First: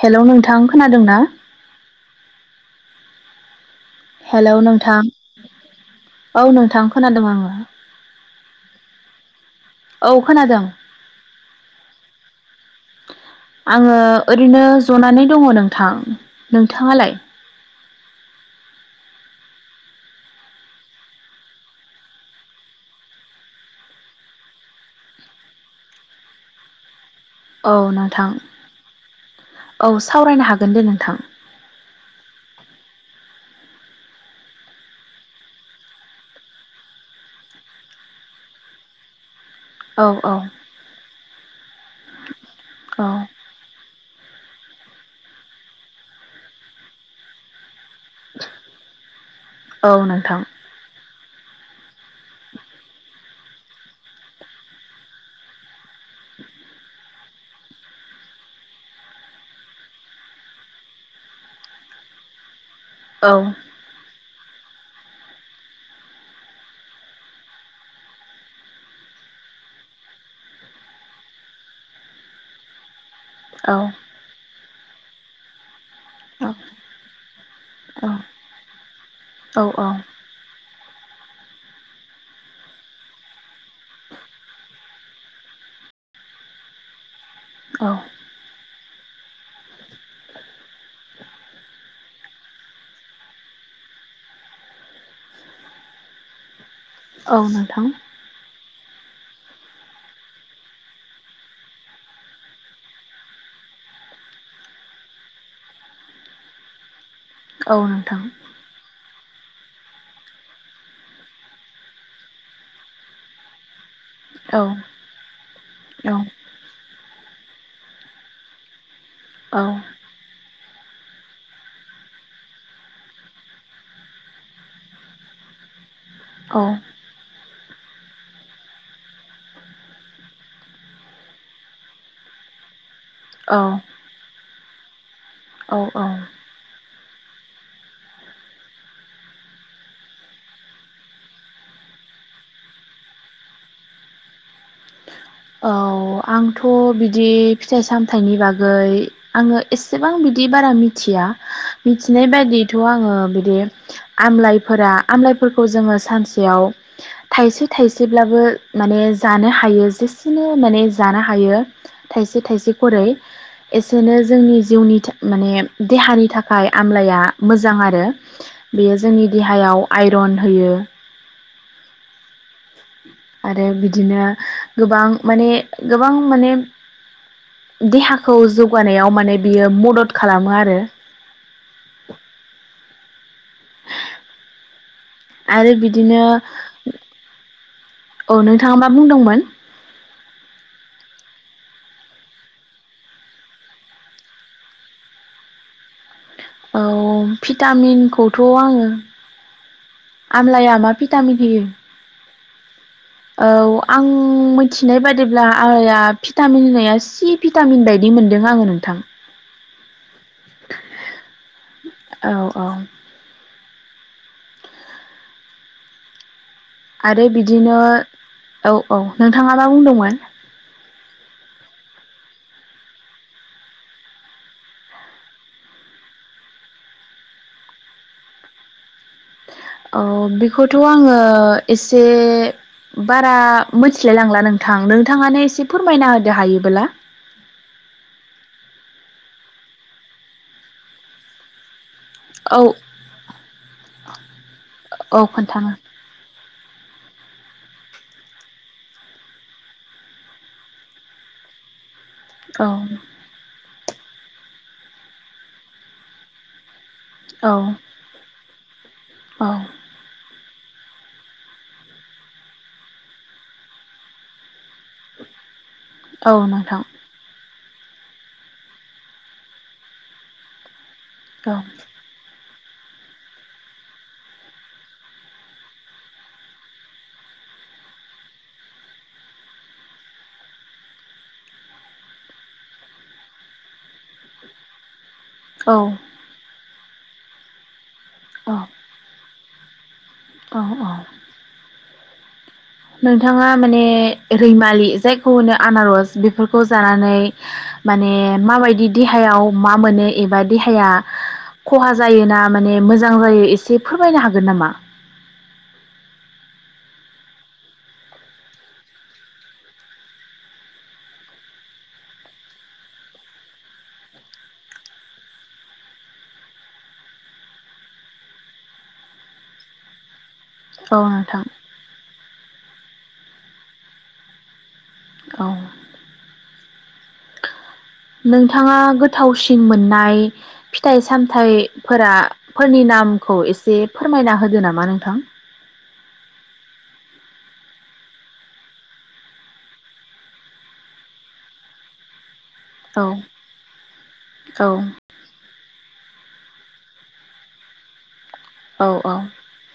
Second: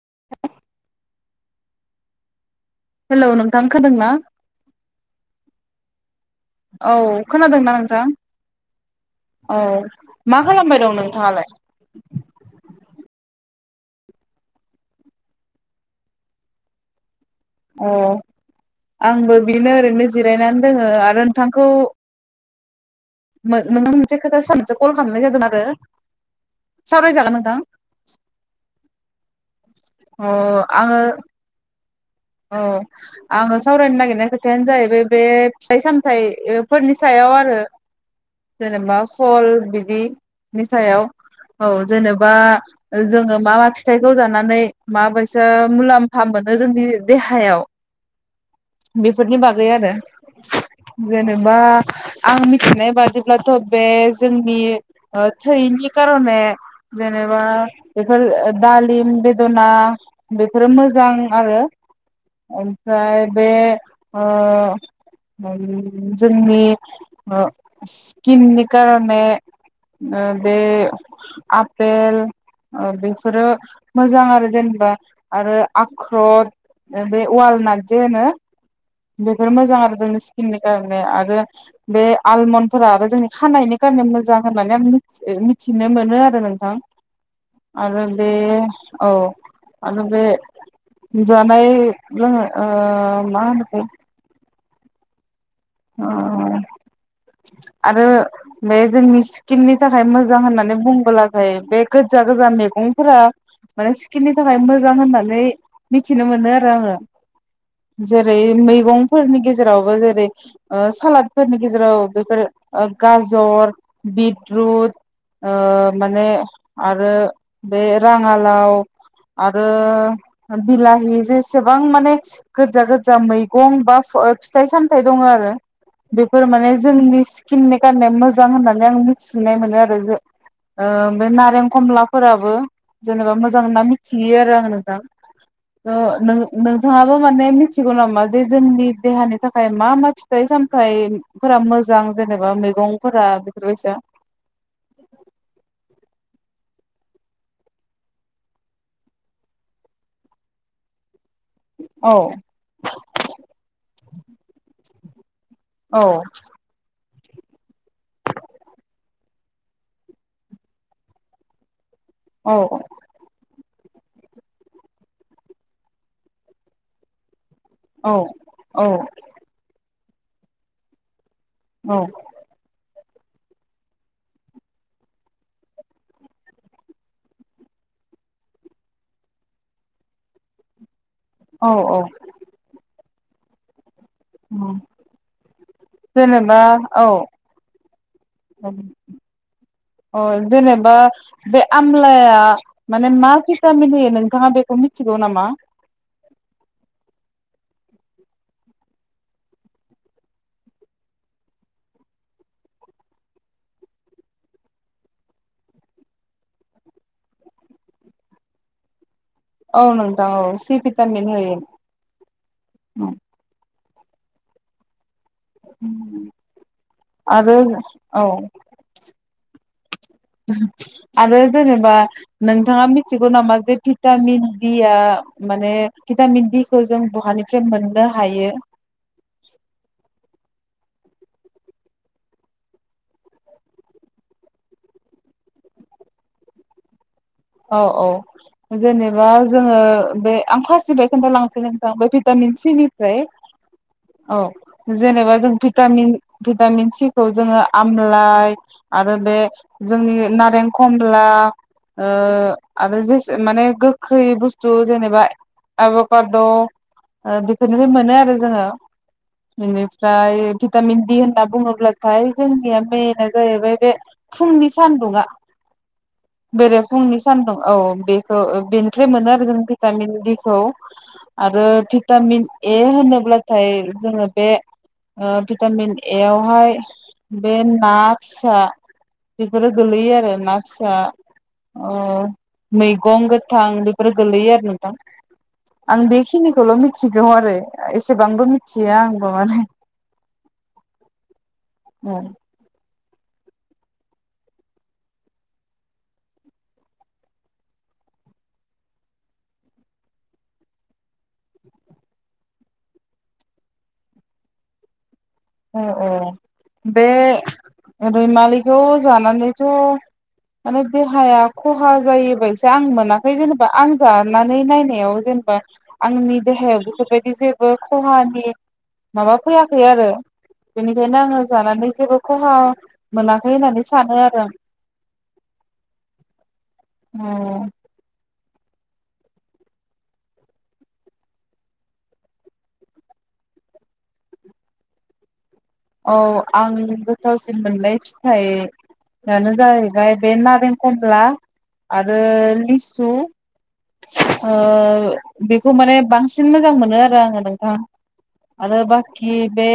hello नोंथां खोनादों ना हेलौ नोंथां खोनादों ना हेलौ नोंथां औ नोंथां औ आङो खोनादों ना नोंथां औ औ मा खोनादों खालामबाय दं नोंथाङालाय आङो ओरैनो जनानै दङ नोंथां नोंथाङालाय अ आंबो बेनो ओरैनो जिरायनानै दोङो आरो नोंथांखौ नोंनाव मोनसे खोथा सोंनोसो कल खालामनाय जादों आरो सावरायजागोन नोंथां औ नोंथां औ अ सावरायनो हागोन दे आङो नोंथां औ आङो सावरायनो नागिरनाय खोथायानो जाहैबाय बे फिथाइ सामथाइ फोरनि सायाव आरो जेनेबा फल औ औ बिदिनि सायाव औ जेनेबा औ जोङो मा मा फि थाइखौ जानानै माबैसा मुलाम्फा मोनो जोंनि देहायाव बेफोरनि बागै आरो औ नोंथां जेन बा आं मिथिनाय बादिब्लाथ' बे जोंनि थैनि कारने जेनेबा बेफोर दालिम बेदना बेफोरो मोजां आरो उम फ्राय औ बे ओ जोंनि ओ स्किननि कारने बे आपेल ओ बे फोरो औ मोजां आरो जेन बा आरो आख्र औ बे वाल नाग जे होनो बेफोर औ मोजां आरो जोंनि सकिननि आरो बे आलमनफोरा आरो जोंनि खानायनि खारने मोजां होननानै आं मिथिनो मोनो आरो नोंथां औ आरो दे औ आरो बे जा ओमफाय लोङो ओ मा होनो अ औ नोंथां बे जोंनि स्किननि थाखाय मोजां होननानै बुंबोलाथाय बे गोजा गोजा मैगंफोरा माने स्किननि थाखाय मोजां होननानै मिथिनो मोनो आरो आङो औ नोंथां जेरै मैगं फोरनि गेजेरावबो जेरै ओ सालादफोरनि गेजेराव बेफोर गाजर औ बिटरुट ओ औ माने आरो बे राङालाव औ आरो बिलाहि जेसेबां माने गोजा गोजा मैगं बा फिथाइ सामथायाइ दङ आरो बेफोर औ माने जोंनि खिननाय खाननाया मोजां होननानै आं मिथिनाय मोनो आरो जो ओ बे नारें खमलाफोराबो जेनेबा मोजां औ ना मिथियो आरो आंनो दा औ ओ औ नों नोंथा माने मिथिगौ नामा जे जोंनि देहानि थाखाय मा मा फि फिथाइ सामथाइफोरा मोजां जेनेबा मैगंफोरा बेफोरबायसा औ आंथ' बिदि फिथाइ सामथाइनि बागै आङो एसेबां बिदि बारा मिथिया औ मिथिनाय बायदिथ' आङो बिदि आमलाइफोरा आमलाइ फोरखौ जोङो औ सानसेयाव थाइसे थाइसेब्लाबो माने जानो हायो जेसे बिसिनो माने जानो हायो थाइसे औ थाइसे खरै एसेनो जोंनि जिउनि माने देहानि थाखाय आमलाया मोजां आरो औ औ बेयो जोंनि देहायाव आइरन होयो औ आरो बिदिनो गोबां माने गोबां माने देहाखौ जौगानायाव माने बियो मदद खालामो आरो औ औ [inaudible] आरो [inaudible] बिदिनो जेनेबा औ औ नोंथाङा मा बुंदोंमोन औ अ जेनेबा बे आमलाया माने मा भिटामिन होयो नोंथाङा बेखौ मिथिगौ नामा औ भिटामिनखौथ' आङो आमलाया मा भिटामिन होयो औ आं मिथिनाय बादिब्ला आंया भिटामिन होननाया सि भिटामिन बायदि मोनदों आङो नोंथां औ नंग ौ सि फिटामिन होयो औ औ उ [unintelligible] आरो बिदिनो औ औ नोंथाङा मा बुंदोंमोन आरो जेनेबा नोंथाङा मिथिगौ नामा जे भिटामिन दिया माने भिटामिन दिखौ जों बहानिफ्राय मोननो हायो औ बेखौथ' आङो एसे बारा मिथिलाय लांला नोंथां नोंथाङानो एसे फोरमायना होदो हायोबोला औ औ जेनेबा जोङो बे आं फास्टनिफायनो खिन्थालांसै नो थां भिटामिन औ सि निफ्राय औ औ जेनेबा जों खोन्थानो भिटामिन भिटामिन सि जोङो आमलाइ आरो बे जोंनि नारें खमब्ला ओ औ आरो जेसे माने गो खै बुस्थु जेनेबा एबाकाद' औ बेफोरनिफ्राय मोनो आरो जोङो औ बेनिफ्राय भिटामिन दि होनना बुङोब्लाथाय जोंनिया मेइन जाहैबाय बे फुंनि स सानदुङा औ बेरे नोंथां फुंनि सानदुं औ बेखौ बेनिफ्राय मोनो आरो जों भिटामिन दि खौ औ आरो भिटामिन ए होनोब्लाथाय जोङो बे ओ भिटामिन ए आवहाय बे ना फिसा बेफोरो गोलैयो आरो ना फिसा ओ मैगं गोथां बेफोर गोलै आरो नोंथां औ आ बेखिनिखौल' मिन थिगौ आरो एसेबांबो औ मिथिया आं [unintelligible] औ औ औ नोंथाङा माने रैमालि जायखौ होनो आनारस बेफोरखौ जानानै माने माबायदि देहायाव मा मोनो एबा देहाया खहा जायो ना माने मोजां जायो एसे फोरमायनो हागोन नामा औ औ बे रैमालिखौ जानानैथ' माने देहाया खहा जायोबायसा आं मोनाखै जेनेबा आं जानानै नायनायाव जेनेबा आंनि देहायाव बेफोरबायदि जेबो खहानि माबा फैयाखै आरो औ बेनिखायनो आङो नोंथां जानानै जेबो खहा मोनाखै होननानै सानो आरो आं औ अ नोंथाङा गोथावसिन मोननाय फिथाइ सामथाइफोरा फोरनि नामखौ एसे फोरमायना होदो नामा नोंथां औ आं गोथावसिन मोननाय फिथाइआनो जाहैबाय बे नारें खमला आरो औ लिसु ओ औ बेखौ माने बांसिन मोजां मोनो आरो आङो नोंथां आरो औ औ बाखि बे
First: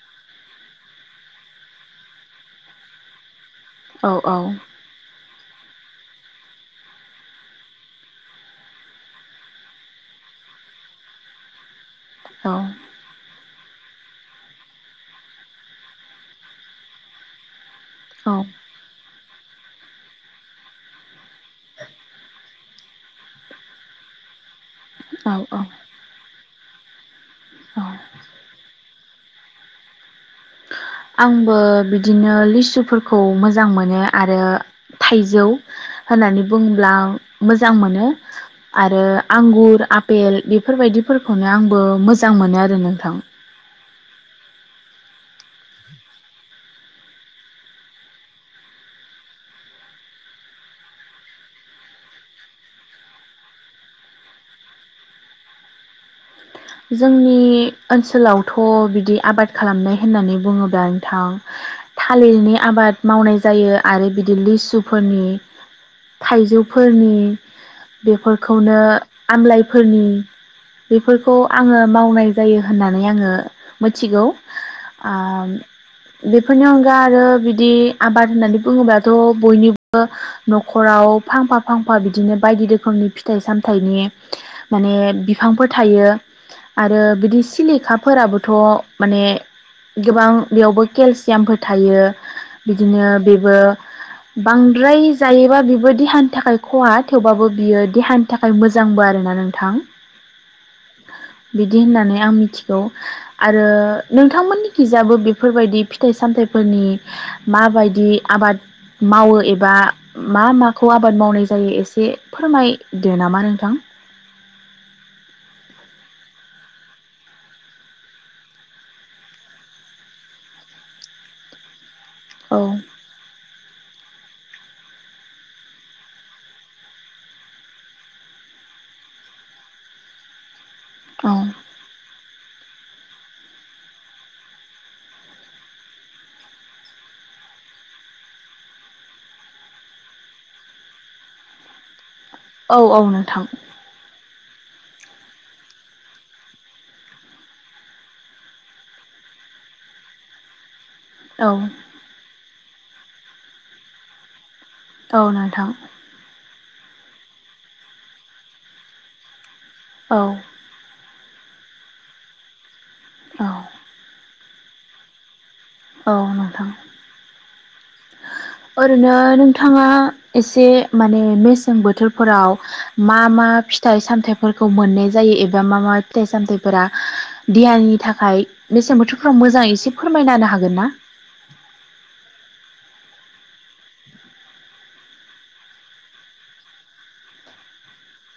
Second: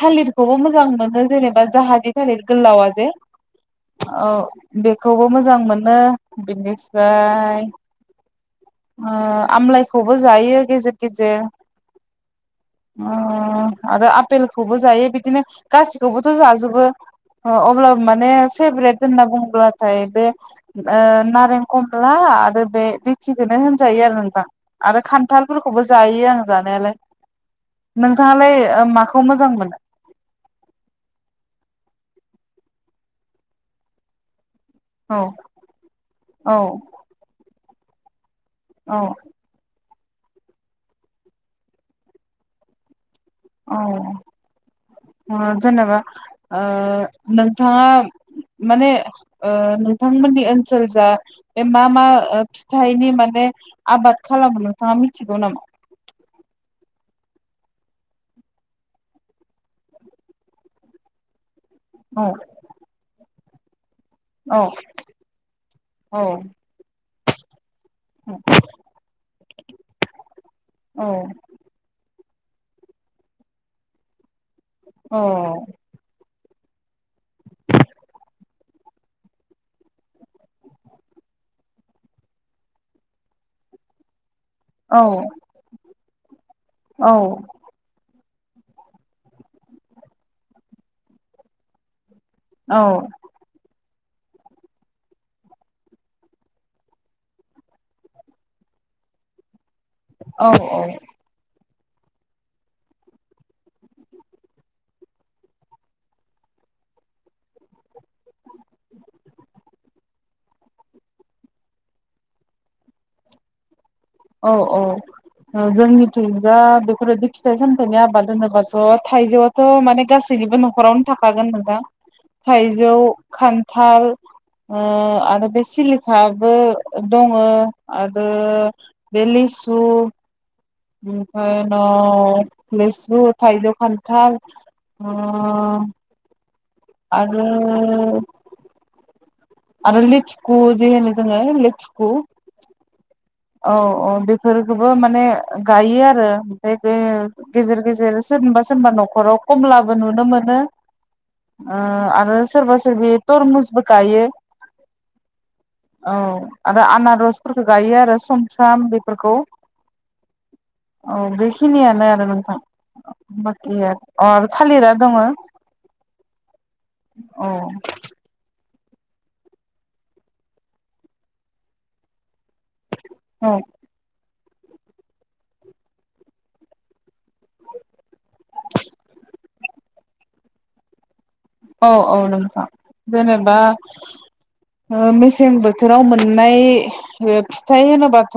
थालिर बेखौबो मोजां मोनो जेनेबा जाहानिनि थालिर गोलावा जे औ बेखौबो मोजां मोनो बेनिफ्राय ओ आमलाइखौबो जायो गेजेर गेजेर औ आरो आपेलखौबो जायो बिदिनो गासैखौबोथ' जाजोबो अब्लाबो माने फेभरेट होनना बुंब्लाथाय बे नारें खमला आरो बे लेथसिखौनो होनजायो आरो नोंथां आरो औ औ खान्थालफोरखौबो जायो आङो जानायालाय औ नोंथाङालाय ओ माखौ मोजां मोनो आंबो बिदिनो लिसुफोरखौ मोजां मोनो आरो औ थाइजौ होननानै औ बुङोब्ला मोजां मोजां मोनो आरो औ आंगुर बेल्ट बेफोरबायदिफोरखौनो आंबो मोजां मोनो आरो नोंथां औ जेनेबा ओ नोंथाङा माने ओ नोंथांमोननि ओनसोल जा बे मा मा फिथाइनि माने आबाद खालामो नोंथाङा मिथिगौ नामा जोंनि ओनसोलावथ' बिदि आबाद खालामनाय होननानै बुङोब्ला नोंथां औ थालिरनि आबाद मावनाय जायो आरो बिदि औ लिसुफोरनि औ थाइजौफोरनि बेफोरखौनो आमलाइफोरनि औ बेफोरखौ खौ आङो मावनाय जायो होननानै आङो मिथिगौ आ औ बेफोरनि अनगा आरो बिदि आबाद होननानै बुङोबाथ' बयनिबो न'खराव फांफा फांफा बिदिनो बायदि रोखोमनि फिथाइ सामथाइनि माने औ बिफांफोर थायो आरो बिदि सिलिखाफोराबो' थ' माने गोबां बेयावबो केलसियामफोर थायो औ बिदिनो बेबो बांद्राय जायोबा बिबो देहानि थाखाय खहा थेवबाबो बियो देहानि थाखाय मोजांबो आरोना नोंथां औ औ बिदि होननानै आं मिथिगौ आरो नोंथांमोननि गिजाबो बेफोरबायदि फिथाइ सामथाइफोरनि माबायदि आबाद मावो एबा मा माखौ आबाद मावनाय जायो एसे फोरमायदो नामा नोंथां औ औ जोंनिथिजा बेफोरदि फिथाइ सामथायाइनि आबाद होनोबाथ' थाइजौआथ' माने गासैनिबो न'खरावनो थाखागोन नोंथां औ थाइजौ खान थाल ओ आरो बे सिलिकाबो दङो आरो बे लेसु औ बेफ्राय न लेसु थाइजौ खान्थाल आरो आरो लेथुखु जे होनो जोङो लेुखु औ औ नो औ औ दे बेफोरखौबो माने गायो आरो ओमफ्राय गेजेर गेजेर सोरनिबा सोरनिबा न'खराव खमलाबो नुनो मोनो औ ओ आरो सोरबा बेयो थरमुसबो गायो ओ नोंथां औ आरो आनाररस फोरखौ गायो आरो सम [unintelligible] बेफोरखौ औ औ बेखिनियानो आरो नोंथां औ बाखिया अ थालिरा दङ औ नोंथां अ ओरैनो नोंथाङा एसे माने मेसें बोथोरफोराव मा मा औ फिथाइ सामथाय फोरखौ मोननाय जायो एबा मा मा फिथाइ सामथायाइफोरा देहानि थाखाय मेसें बोथोरफ्राव मोजाङै एसे फोरमायननो हागोन गोनना औ औ नोंथां जेनेबा मेसें ओ बोथोराव मोननाय फिथाइ होनोबाथ'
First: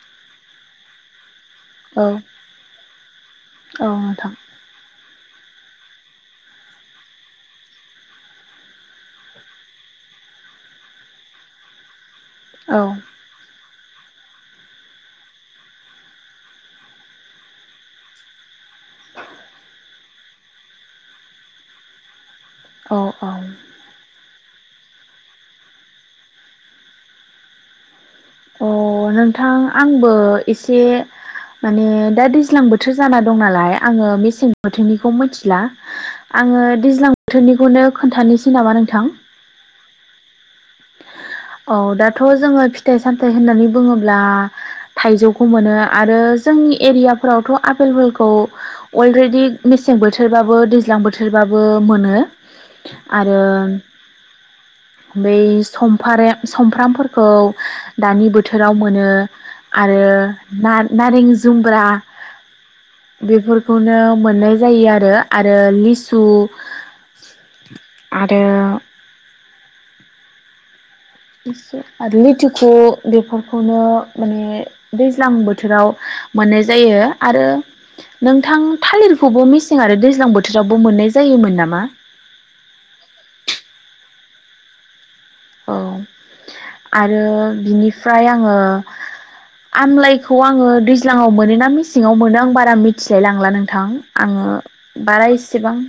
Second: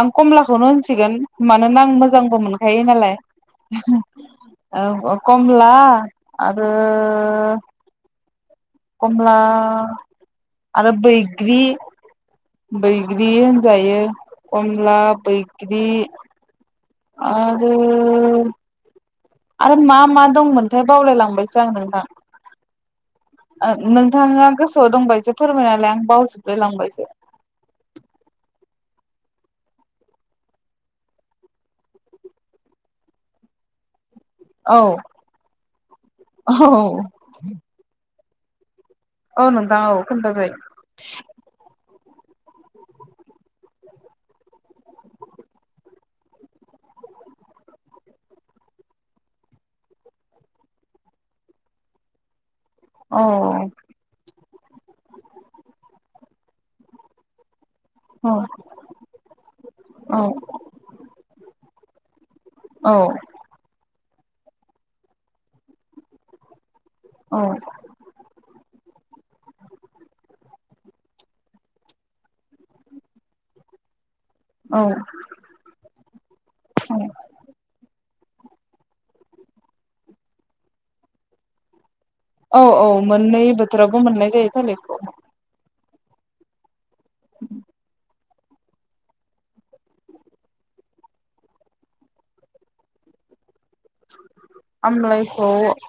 आं कमलाखौनो होनसिगोन मानोना आं औ मोजांबो मोनखायो नालाय औ नोंथां औ कमला आ आरो खमला आरो बैग्रि औ बैग्रि होनजायो कमला बैगि आरो आरो मा मा दंमोनथाय बावलायलांबायसो आं नोंथां औ औ आ नोंथांआ गोसोआव दंबायसो फोरमायना होलाय आं बावजोबलाय लांबायसो अ नोंथां आंबो एसे माने दा दैज्लां बोथोर जाना दं नालाय आङो मिस से औ बोथोरनिखौ मिथिला औ आङो दैज्लां बोथोरनिखौनो खोन्थ नामा नों औ नोंदा औ खोनथाबाय थ' जोङो फिथाइ सामथाय होननानै बुङोब्ला थाइजौखौ मोनो आरो जोंनि एरियाफ्रावथ' आपेलबोलखौ अलरेडि मेसें बोथोरबाबो दैज्लां बोथोरबाबो मोनो औ आरो बै समफारे समफ्रामफोरखौ दानि औ बो रावमोनो आरो औ ना नारें जुम ब्रा बेफोरखौनो मोननाय जायो आरो आरो लिसु औ आरो लिसु आरो लिथुखु बेफोरखौन' मानने औ दैज्लां बोथोराव मोननाय जायो आरो नोंथां थालिरखौबो मेसें आरो दैज्लां बोथोरावबो मोननाय जायोमोन नामा औ औ मोननै बोथोरावबो मोननाय जायो थालिरखौ औ आरो बिनिफा फाय आङो आमलाइखौ आङो दैज्लाङाव मोन ना मेसेङाव मोनो आं बारा मिथिलाय लांला नों थां आङो बारा आमलाइखौ इसेबां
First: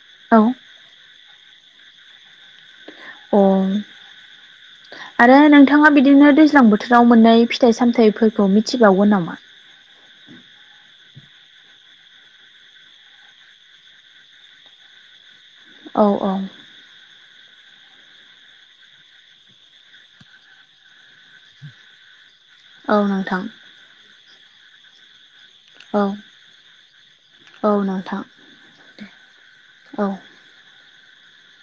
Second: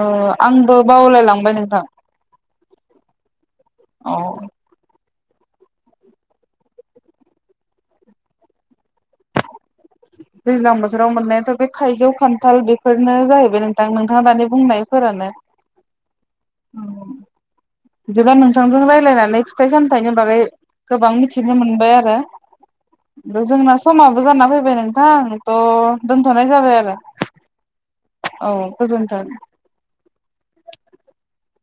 ओ आंबो बावलाय लांबाय नोंथां ओम औ आरो नोंथाङा बिदिनो दैज्लां बोथोराव मोननाय फिथाइ सामथाइफोरखौ मिथिबावगोन नामा दैज्लां बोथोराव मोन्नायाथ' बे थाइजौ खान्थाल बेफोरनो जाहैबाय नोंथां नोंथाङा दानि बुंनाय फोरानो औ औ बिदिबा नोंथांजों रायलायनानै फिथाइ सामथाइनि बागै गोबां मिथिनो मोनबाय आरो औ नोंथां बाय जोंना समाबो जाना फैबाय नों थां थ' औ दोनथ'नाय जाबाय आरो औ नोंथां औ गोजोन्थों औ